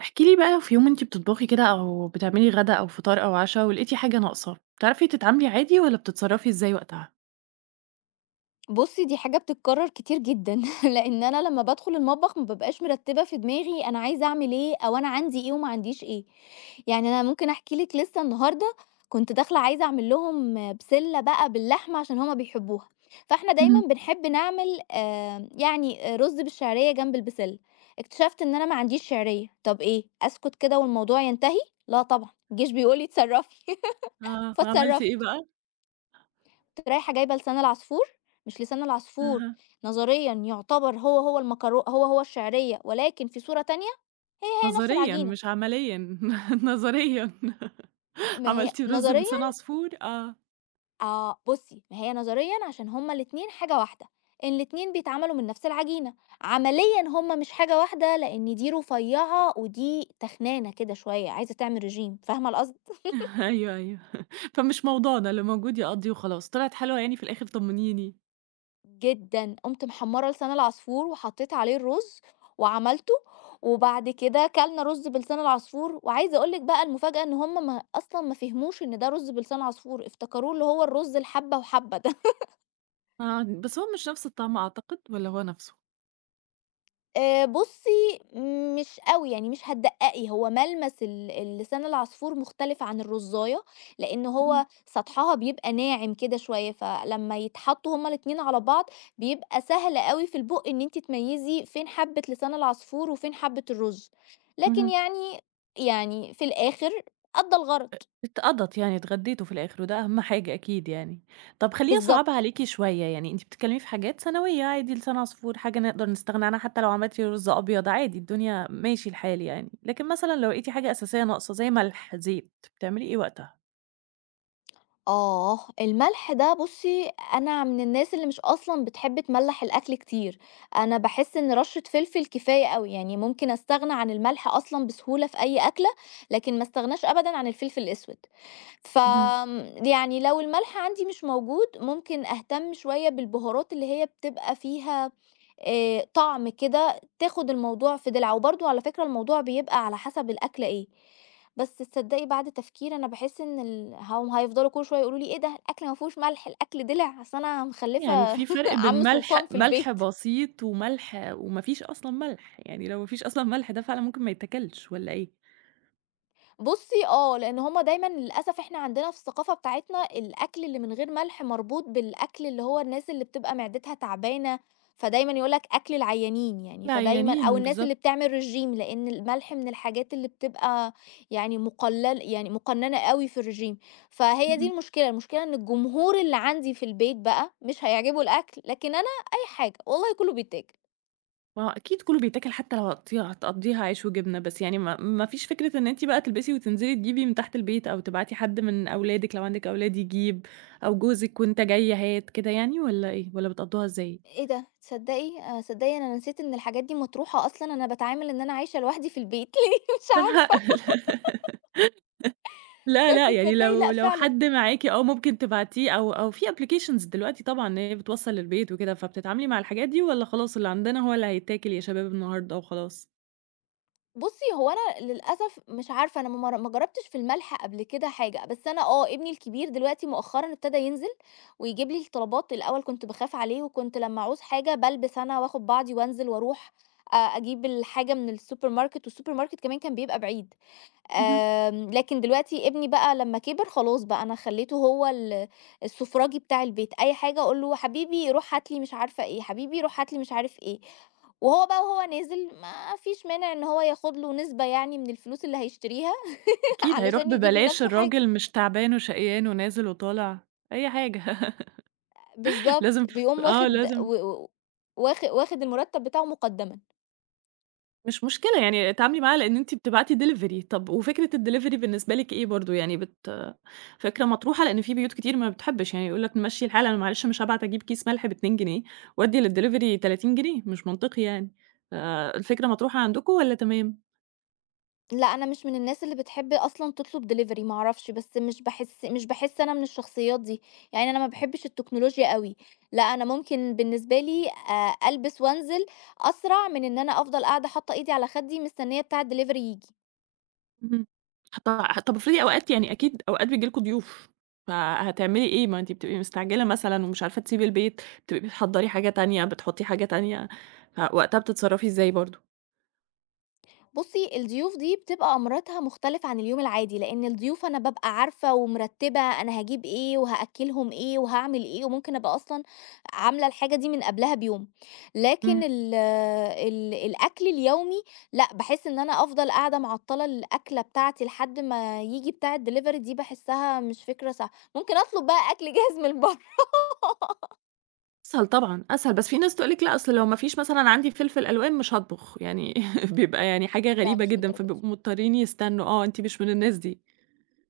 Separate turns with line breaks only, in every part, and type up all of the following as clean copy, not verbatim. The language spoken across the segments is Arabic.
احكي لي بقى لو في يوم أنتِ بتطبخي كده أو بتعملي غدا أو فطار أو عشا ولقيتِ حاجة ناقصة، بتعرفي تتعاملي عادي والّا بتتصرّفي إزاي وقتها؟
بُصّي، دي حاجة بتتكرر كتير جدًا، لإن أنا لمّا بادخل المطبخ ما بابقاش مرتبة في دماغي أنا عايزة أعمل إيه، أو أنا عندي إيه وما عنديش إيه، يعني أنا ممكن أحكي لِك لسه النهارده كنت داخلة عايزة أعمل لهم بسلة بقى باللحمة عشان هُم بيحبوها، فإحنا دايمًا
اهم.
بنحب نعمل يعني رز بالشعرية جنب البسلة. اكتشفت إن أنا ما عنديش شعرية، طب إيه أسكت كده والموضوع ينتهي؟ لا طبعًا، الجيش بيقول لي اتصرّفي.
آه، عملتِ إيه
فاتصرّفت.
بقى؟
رُحت رايحة جايبة لسان العصفور، مش لسان العصفور،
أها،
نظريًا يُعتبر هو، هو المكرو هو، هو الشعرية ولكن في صورة تانية، هي نفس
نظريًا
العجينة.
مش عمليًا، نظريًا
ما هي
عملتِ رز بلسان
نظريًا.
عصفور؟ آه،
آه، بُصّي، ما هي نظريًا عشان هُم الاتنين حاجة واحدة، ان الاتنين بيتعملوا من نفس العجينة، عمليًا هُم مش حاجة واحدة لإن دي رفيّعة ودي تخنانة كده شوية، عايزة تعمل رجيم، فاهمة القصد؟
أيوه، أيوه، فمش موضوعنا اللي موجود يقضّي وخلاص، طلعت حلوة يعني في الآخر طمنيني.
جدًا، قُمت محمّرة لسان العصفور وحطّيت عليه الرز وعملته، وبعد كده كلنا رز بلسان العصفور، وعايزة أقول لِك بقى المفاجأة إن هُم ما أصلًا ما فهموش إن ده رز بلسان عصفور، افتكروه اللي هو الرز الحبّة وحبّة ده.
آه، بس هو مش نفس الطعم أعتقد والّا هو نفسه؟
بُصّي، مش أوي، يعني مش هتدقّقي، هو ملمس اللسان العصفور مختلف عن الرُزاية، لإن
اهم،
هو سطحها بيبقى ناعم كده شوية، فلمّا يتحطّوا هُم الاتنين على بعض، بيبقى سهل أوي في البُق إن أنتِ تميّزي فين حبّة لسان العصفور وفين حبّة الرُز، لكن
اهم.
يعني يعني في الآخر أدّى الغرض.
اتقضت يعني، اتغديتوا في الآخر وده أهم حاجة أكيد يعني. طب خلّيني أصعّبها
بالضبط.
عليكِ شوية، يعني أنتِ بتتكلمي في حاجات ثانوية عادي لسان عصفور، حاجة نقدر نستغنى عنها حتى لو عملتِ رز أبيض عادي الدنيا ماشي الحال يعني، لكن مثلًا لو لقيتِ حاجة أساسية ناقصة زي ملح، زيت، بتعملي إيه وقتها؟
آه، الملح ده بُصّي، أنا من الناس اللي مش أصلًا بتحب تملّح الأكل كتير، أنا باحس إن رشة فلفل كفاية أوي، يعني ممكن أستغنى عن الملح أصلًا بسهولة في أي أكلة، لكن ما استغناش أبدًا عن الفلفل الأسود.
اهم.
يعني لو الملح عندي مش موجود، ممكن أهتم شوية بالبهارات اللي هي بتبقى فيها طعم كده تاخد الموضوع في دلع، وبرضه على فكرة الموضوع بيبقى على حسب الأكلة إيه. بس تصدّقي بعد تفكير أنا باحس إن هُم هيفضلوا كل شوية يقولوا لي: "إيه ده الأكل ما فيهوش ملح، الأكل دِلع." أصل أنا
يعني
مخلّفة
في فرق بين
عم سلطان
ملح
في
ملح
البيت.
بسيط وملح وما فيش أصلًا ملح، يعني لو ما فيش أصلًا ملح ده فعلًا ممكن ما يتاكلش والّا إيه؟
بُصّي آه، لإن هُم دايمًا للأسف إحنا عندنا في الثقافة بتاعتنا الأكل اللي من غير ملح مربوط بالأكل اللي هو الناس اللي بتبقى معدتها تعبانة، فدايمًا يقول لك أكل العيانين يعني، فدايمًا أو
العيانين،
الناس اللي
بالضبط.
بتعمل ريجيم، لإن الملح من الحاجات اللي بتبقى يعني مُقلل يعني مُقننة أوي في الريجيم. فهي دي
اهم.
المشكلة، المشكلة إن الجمهور اللي عندي في البيت بقى مش هيعجبه الأكل، لكن أنا أي حاجة والله كله بيتاكل.
ما هو أكيد كلّه بيتاكل حتى لو هتقطيها هتقضّيها عيش وجبنة، بس يعني ما فيش فكرة إن أنتِ بقى تلبسي وتنزلي تجيبي من تحت البيت، أو تبعتي حد من أولادِك لو عندِك أولاد يجيب، أو جوزِك وأنت جاي هات كده يعني والّا إيه، والّا بتقضّوها إزاي؟
إيه ده! تصدّقي صدّقي أنا نسيت إن الحاجات دي مطروحة أصلًا، أنا باتعامل إن أنا عايشة لوحدي في البيت ليه مش
لأ، لا،
عارفة.
لأ،
بس
لا، يعني
تصدّقي
لو
لأ
لو
فعلًا.
حد معاكِ آه ممكن تبعتيه أو في applications دلوقتي طبعًا إن هي بتوصّل للبيت وكده، فبتتعاملي مع الحاجات دي والّا خلاص اللي عندنا هو اللي هيتاكل يا شباب النهارده وخلاص؟
بُصّي، هو أنا للأسف مش عارفة أنا ما جرّبتش في الملح قبل كده حاجة، بس أنا آه، ابني الكبير دلوقتي مؤخرًا ابتدى ينزل ويجيب لي الطلبات. الأول كنت باخاف عليه وكنت لمّا أعوز حاجة بالبس أنا وآخُد بعضي وأنزل وأروح أجيب الحاجة من السوبر ماركت، والسوبر ماركت كمان كان بيبقى بعيد. لكن دلوقتي ابني بقى لمّا كِبِر خلاص بقى أنا خلّيته هو السُفراجي بتاع البيت، أي حاجة أقول له: "حبيبي روح هات لي مش عارفة إيه، حبيبي روح هات لي مش عارف إيه." وهو بقى وهو نازل ما فيش مانع إن هو ياخد له نسبة يعني من الفلوس اللي هيشتريها.
أكيد هيروح
علشان يجيب
ببلاش
لنَفْسه حاجة.
الراجل مش تعبان وشقيان ونازل وطالع، أي حاجة
بالضبط،
لازم ف
بيقوم
آه
واخد
لازم
و و واخ واخد المُرتّب بتاعه مُقدَّمًا.
مش مشكلة يعني اتعاملي معاه لإن أنتِ بتبعتي delivery، طب وفكرة الdelivery بالنسبة لِك إيه برضه، يعني فكرة مطروحة لإن في بيوت كتير ما بتحبش يعني يقول لك نمشّي الحال أنا معلش مش هابعت أجيب كيس ملح ب2 جنيه وأدّي للdelivery 30 جنيه مش منطقي يعني، فالفكرة مطروحة عندكم والّا تمام؟
لأ، أنا مش من الناس اللي بتحب أصلًا تطلب delivery، ما أعرفش، بس مش باحس أنا من الشخصيات دي، يعني أنا ما باحبش التكنولوجيا أوي، لأ أنا ممكن بالنسبة لي ألبس وأنزل أسرع من إن أنا أفضل قاعدة حاطة إيدي على خدي مستنية بتاع الdelivery ييجي.
اهم. ط طب افرضي أوقات يعني أكيد أوقات بييجي لكم ضيوف، فهتعملي إيه؟ ما أنتِ بتبقي مستعجلة مثلًا ومش عارفة تسيبي البيت، بتبقي بتحضّري حاجة تانية، بتحطّي حاجة تانية، فوقتها بتتصرّفي إزاي برضه؟
بُصّي، الضيوف دي بتبقى أمرتها مختلف عن اليوم العادي، لإن الضيوف أنا بابقى عارفة ومرتّبة أنا هاجيب إيه وهأكّلهم إيه وهاعمل إيه، وممكن أبقى أصلًا عاملة الحاجة دي من قبلها بيوم. لكن
إمم.
ال ال الأكل اليومي لأ، باحس إن أنا أفضل قاعدة معطّلة الأكلة بتاعتي لحد ما ييجي بتاع الdelivery دي باحسّها مش فكرة صح. ممكن أطلب بقى أكل جاهز من برّه.
أسهل طبعًا، أسهل، بس في ناس تقول لِك لأ، أصل لو ما فيش مثلًا عندي فلفل ألوان مش هاطبخ، يعني بيبقى يعني حاجة
لأ،
غريبة
مش
جدًا،
للدرجة دي.
فبيبقوا مضطرين يستنوا، آه، أنتِ مش من الناس دي.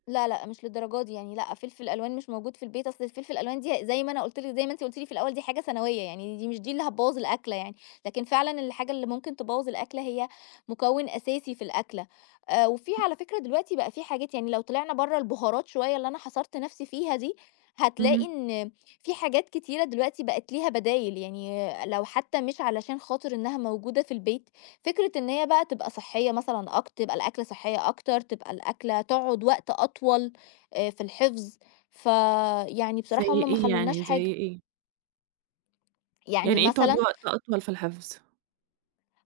لا، لأ، مش للدرجة دي يعني لأ، فلفل ألوان مش موجود في البيت، أصل الفلفل الألوان دي زي ما أنا قُلت لِك زي ما أنتِ قُلتِ لي في الأول دي حاجة ثانوية، يعني دي مش دي اللي هتبوّظ الأكلة يعني، لكن فعلًا الحاجة اللي ممكن تبوّظ الأكلة هي مكون أساسي في الأكلة. وفي على فكرة دلوقتي بقى في حاجات يعني لو طلعنا برّه البهارات شوية اللي أنا حصرت نفسي فيها دي، هتلاقي
اهم.
إن في حاجات كتيرة دلوقتي بقت ليها بدايل، يعني لو حتى مش علشان خاطر إنها موجودة في البيت فكرة إن هي بقى تبقى صحية مثلًا تبقى الأكلة صحية أكتر، تبقى الأكلة تقعد وقت أطول في الحفظ، فيعني
زي
بصراحة هُم ما
إيه
خلّوناش
يعني،
حاجة.
زي إيه؟
يعني
يعني إيه تقعدي
مثلًا
وقت أطول في الحفظ؟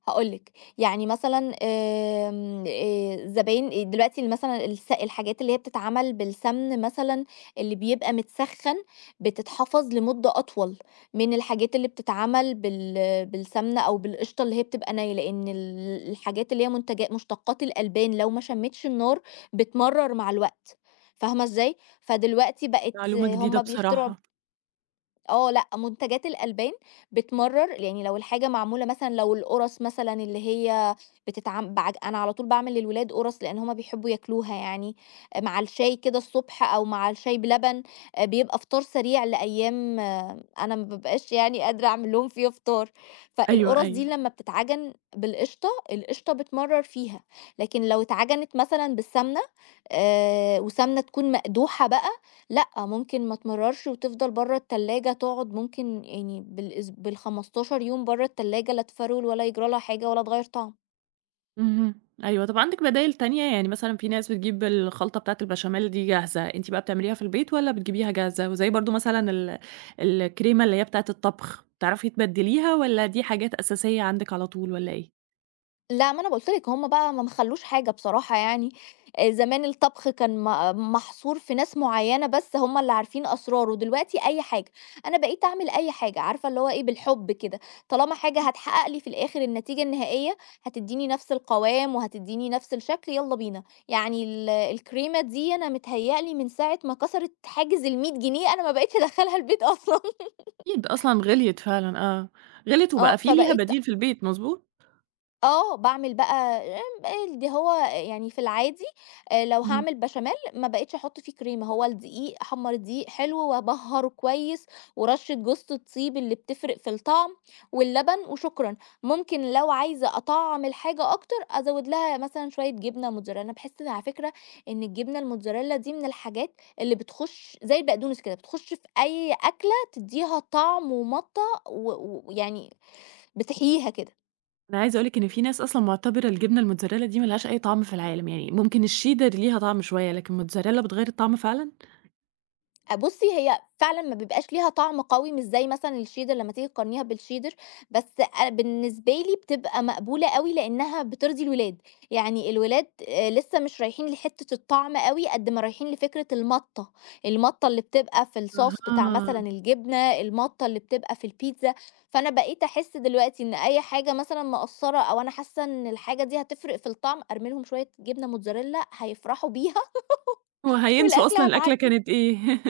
هاقول لِك، يعني مثلًا آمم الزباين دلوقتي مثلًا الحاجات اللي هي بتتعمل بالسمن مثلًا اللي بيبقى متسخّن، بتتحفظ لمدة أطول من الحاجات اللي بتتعمل بالسمنة أو بالقشطة اللي هي بتبقى نية، لإن الحاجات اللي هي منتجا مشتقات الألبان لو ما شمِّتش النار بتمرّر مع الوقت، فاهمة إزاي؟ فدلوقتي بقت
معلومة جديدة
هم بيخترعوا.
بصراحة.
آه لأ، منتجات الألبان بتمرّر، يعني لو الحاجة معمولة مثلًا لو القرص مثلًا اللي هي بتتعم بعج أنا على طول باعمل للولاد قرص لإن هم بيحبوا ياكلوها يعني، آه، مع الشاي كده الصبح أو مع الشاي بلبن، بيبقى فطار سريع لأيام آه، أنا ما بابقاش يعني قادرة أعمل لهم فيها فطار،
أيوه،
فالقرص
أيوه.
دي لمّا بتتعجن بالقشطة، القشطة بتمرّر فيها، لكن لو اتعجنت مثلًا بالسمنة وسمنة تكون مقدوحة بقى لأ، ممكن ما تمرّرش وتفضل برّه التلاجة تقعد ممكن يعني بال15 يوم برّه التلاجة لا تفرول ولا يجرى لها حاجة ولا تغيّر طعم.
اهم. أيوه، طب عندِك بدايل تانية؟ يعني مثلًا في ناس بتجيب الخلطة بتاعة البشاميل دي جاهزة، أنتِ بقى بتعمليها في البيت والّا بتجيبيها جاهزة؟ وزي برضه مثلًا الكريمة اللي هي بتاعة الطبخ، بتعرفي تبدّليها والّا دي حاجات أساسية عندِك على طول والّا إيه؟
لأ، ما أنا قُلت لِك هم بقى ما خلّوش حاجة بصراحة يعني. زمان الطبخ كان محصور في ناس معيّنة بس هم اللي عارفين أسراره، دلوقتي أي حاجة، أنا بقيت أعمل أي حاجة، عارفة اللي هو إيه بالحب كده، طالما حاجة هتحقق لي في الآخر النتيجة النهائية، هتدّيني نفس القوام وهتدّيني نفس الشكل، يالّا بينا. يعني الكريمة دي أنا متهيأ لي من ساعة ما كسرت حاجز ال100 جنيه أنا ما بقيتش أدخّلها البيت أصلًا.
أكيد أصلًا غِليت فعلًا آه، غِليت
آه،
وبقى في ليها
فبقيت
بديل في البيت مضبوط؟
آه، باعمل بقى اللي هو يعني في العادي لو
اهم.
هاعمل بشاميل ما بقيتش أحُط فيه كريمة، هو الدقيق أحمّر الدقيق حلو وأبهّره كويس ورشّة جوزة الطيب اللي بتفرق في الطعم واللبن وشكرًا. ممكن لو عايزة أطعّم الحاجة أكتر أزوّد لها مثلًا شوية جبنة موتزاريلا، باحس على فكرة إن الجبنة الموتزاريلا دي من الحاجات اللي بتخُش زي البقدونس كده، بتخُش في أي أكلة تدّيها طعم ومَطّة و ويعني بتحييها كده.
أنا عايزة أقول لِك إن في ناس أصلًا معتبرة الجبنة الموتزاريلا دي ما لهاش أي طعم في العالم، يعني ممكن الشيدر ليها طعم شوية، لكن الموتزاريلا بتغيّر الطعم فعلًا؟
أ بُصّي، هي فعلًا ما بيبقاش ليها طعم قوي مش زي مثلًا الشيدر لمّا تيجي تقارنيها بالشيدر، بس أ بالنسبة لي بتبقى مقبولة أوي لإنها بترضي الولاد، يعني الولاد لسه مش رايحين لحتّة الطعم أوي قد ما رايحين لفكرة المَطّة، المَطّة اللي بتبقى في الصوص بتاع
أها،
مثلًا الجبنة، المَطّة اللي بتبقى في البيتزا. فأنا بقيت أحس دلوقتي إن أي حاجة مثلًا مقصّرة أو أنا حاسة إن الحاجة دي هتفرق في الطعم، أرمي لهم شوية جبنة موتزاريلا هيفرحوا بيها
وهينسوا
والأكلة
أصلًا الأكلة
هتعدّي.
كانت إيه.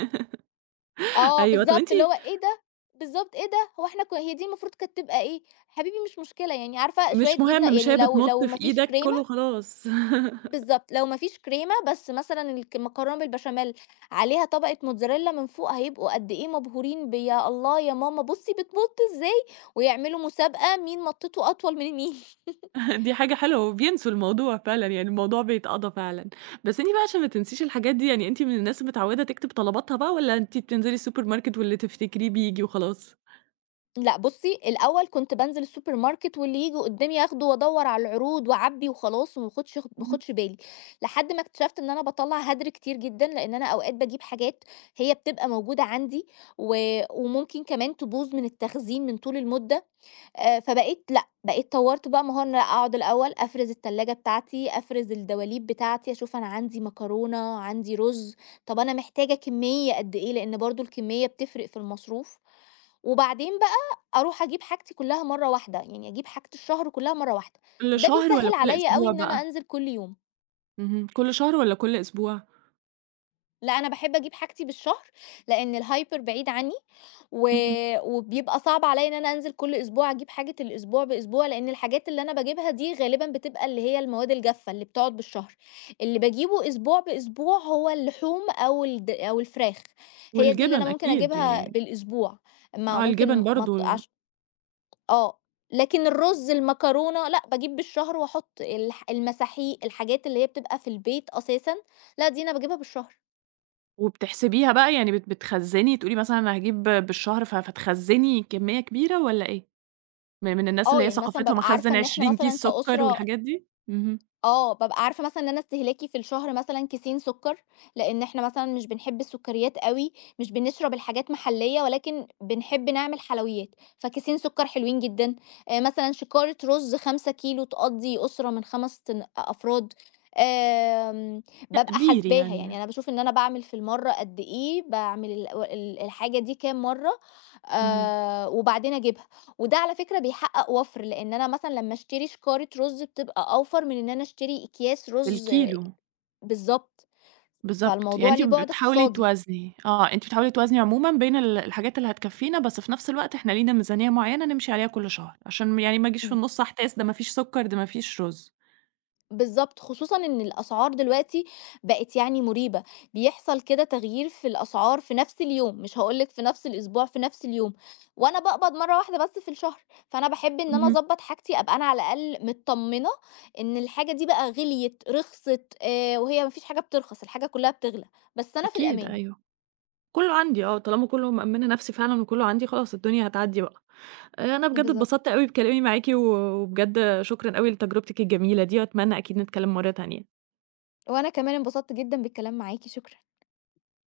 آه،
أيوه، طَب أنتِ
بالضبط، اللي هو إيه ده! بالضبط، إيه ده! هو إحنا هي دي المفروض كانت تبقى إيه، حبيبي مش مشكلة يعني عارفة شوية
مش
جبنة
مهم، مش
يعني
هي
لو
بتمُط
ما
في
فيش
إيدك،
كريمة.
كُل وخلاص.
بالضبط، لو ما فيش كريمة بس مثلًا المكرونة بالبشاميل عليها طبقة موتزاريلا من فوق هيبقوا قد إيه مبهورين ب يا الله، يا ماما بُصّي بتمُط إزاي، ويعملوا مسابقة مين مطّته أطول من مين.
دي حاجة حلوة وبينسوا الموضوع فعلًا، يعني الموضوع بيتقضى فعلًا. بس أنتِ بقى عشان ما تنسيش الحاجات دي، يعني أنتِ من الناس المتعوّدة تكتب طلباتها بقى والّا أنتِ بتنزلي السوبر ماركت واللي تفتكريه بييجي وخلاص؟
لأ بُصّي، الأول كنت بانزل السوبر ماركت واللي ييجي قدّامي آخده وأدوّر على العروض وأعبّي وخلاص، وما اخدش ما
اهم.
اخدش بالي، لحد ما اكتشفت إن أنا باطلّع هدر كتير جدًا، لإن أنا أوقات باجيب حاجات هي بتبقى موجودة عندي و وممكن كمان تبوظ من التخزين من طول المدة. فبقيت لأ، بقيت طوّرت بقى مهارة أقعد الأول أفرز التلاجة بتاعتي، أفرز الدواليب بتاعتي، أشوف أنا عندي مكرونة، عندي رُز، طَب أنا محتاجة كمية قد إيه، لإن برضه الكمية بتفرق في المصروف. وبعدين بقى أروح أجيب حاجتي كلّها مرّة واحدة، يعني أجيب حاجة الشهر كلّها مرّة واحدة،
كُل
ده
شهر والّا
بيسهّل
كُل
عليّا أوي
أسبوع
إن
بقى؟
أنا أنزل كل يوم.
اهم، كُل شهر والّا كُل أسبوع؟
لأ أنا باحب أجيب حاجتي بالشهر، لإن الhyper بعيد عني، و
اهم.
وبيبقى صعب عليّا إن أنا أنزل كل أسبوع أجيب حاجة الأسبوع بأسبوع، لإن الحاجات اللي أنا باجيبها دي غالبًا بتبقى اللي هي المواد الجافة اللي بتقعد بالشهر، اللي باجيبه أسبوع بأسبوع هو اللحوم أو الفراخ، هي دي اللي أنا
والجِبَن
ممكن
أكيد
أجيبها
يعني
بالأسبوع، ما
آه،
ممكن
الجِبَن
ما ت
برضه
عش آه، لكن الرز، المكرونة، لأ باجيب بالشهر وأحُط المساحيق، الحاجات اللي هي بتبقى في البيت أساسًا، لأ دي أنا باجيبها بالشهر.
وبتحسبيها بقى، يعني بتخزّني، تقولي مثلًا أنا هاجيب بالشهر فتخزّني كمية كبيرة والّا إيه؟ من الناس
آه،
اللي هي
يعني مثلًا
ثقافتها
بابقى عارفة
مخزّن
إن إحنا
20
مثلًا
كيس سكر
كأسرة
والحاجات دي؟ اهم.
آه، بابقى عارفة مثلًا إن أنا استهلاكي في الشهر مثلًا كيسين سُكّر، لإن إحنا مثلًا مش بنحب السُكّريات أوي، مش بنشرب الحاجات محلية ولكن بنحب نعمل حلويات، فكيسين سُكّر حلوين جدًا. مثلًا شكارة رُز 5 كيلو تقضّي أسرة من 5 أفراد. آمم بابقى
تقدير
حاسباها، يعني
يعني،
أنا باشوف إن أنا باعمل في المَرّة قد إيه، باعمل ال و ال الحاجة دي كام مرّة،
اهم،
وبعدين أجيبها. وده على فكرة بيحقق وفْر، لإن أنا مثلًا لمّا أشتري شكارة رُز بتبقى أوفر من إن أنا أشتري أكياس رُز.
بالكيلو،
بالضبط،
بالضبط، يعني
فالموضوع
أنتِ
ليه بُعد
بتحاولي
اقتصادي.
توازني، آه، أنتِ بتحاولي توازني عمومًا بين الحاجات اللي هتكفّينا، بس في نفس الوقت إحنا لينا ميزانية معيّنة نمشي عليها كل شهر، عشان يعني ما أجيش في
ب
النُص أحتاس ده ما فيش سكر، ده ما فيش رز.
بالضبط، خصوصًا إن الأسعار دلوقتي بقت يعني مُريبة، بيحصل كده تغيير في الأسعار في نفْس اليوم، مش هاقول لِك في نفْس الأسبوع، في نفْس اليوم، وأنا باقبض مرّة واحدة بس في الشهر، فأنا باحب إن أنا
اهم.
أضبّط حاجتي أبقى أنا على الأقل متطمنة إن الحاجة دي بقى غِليت، رِخصت، وهي ما فيش حاجة بترخص، الحاجة كلّها بتغلى، بس أنا في
أكيد،
الأمان.
أيوه. كُلّه عندي آه، طالما كُلّه مأمّنة نفسي فعلًا وكُلّه عندي خلاص الدنيا هتعدّي بقى. أنا بجد
بالضبط،
اتبسطت أوي بكلامي معاكِ، وبجد شكرًا أوي لتجربتِك الجميلة دي وأتمنى أكيد نتكلّم مرّة تانية.
وأنا كمان انبسطت جدًا بالكلام معاكِ، شكرًا.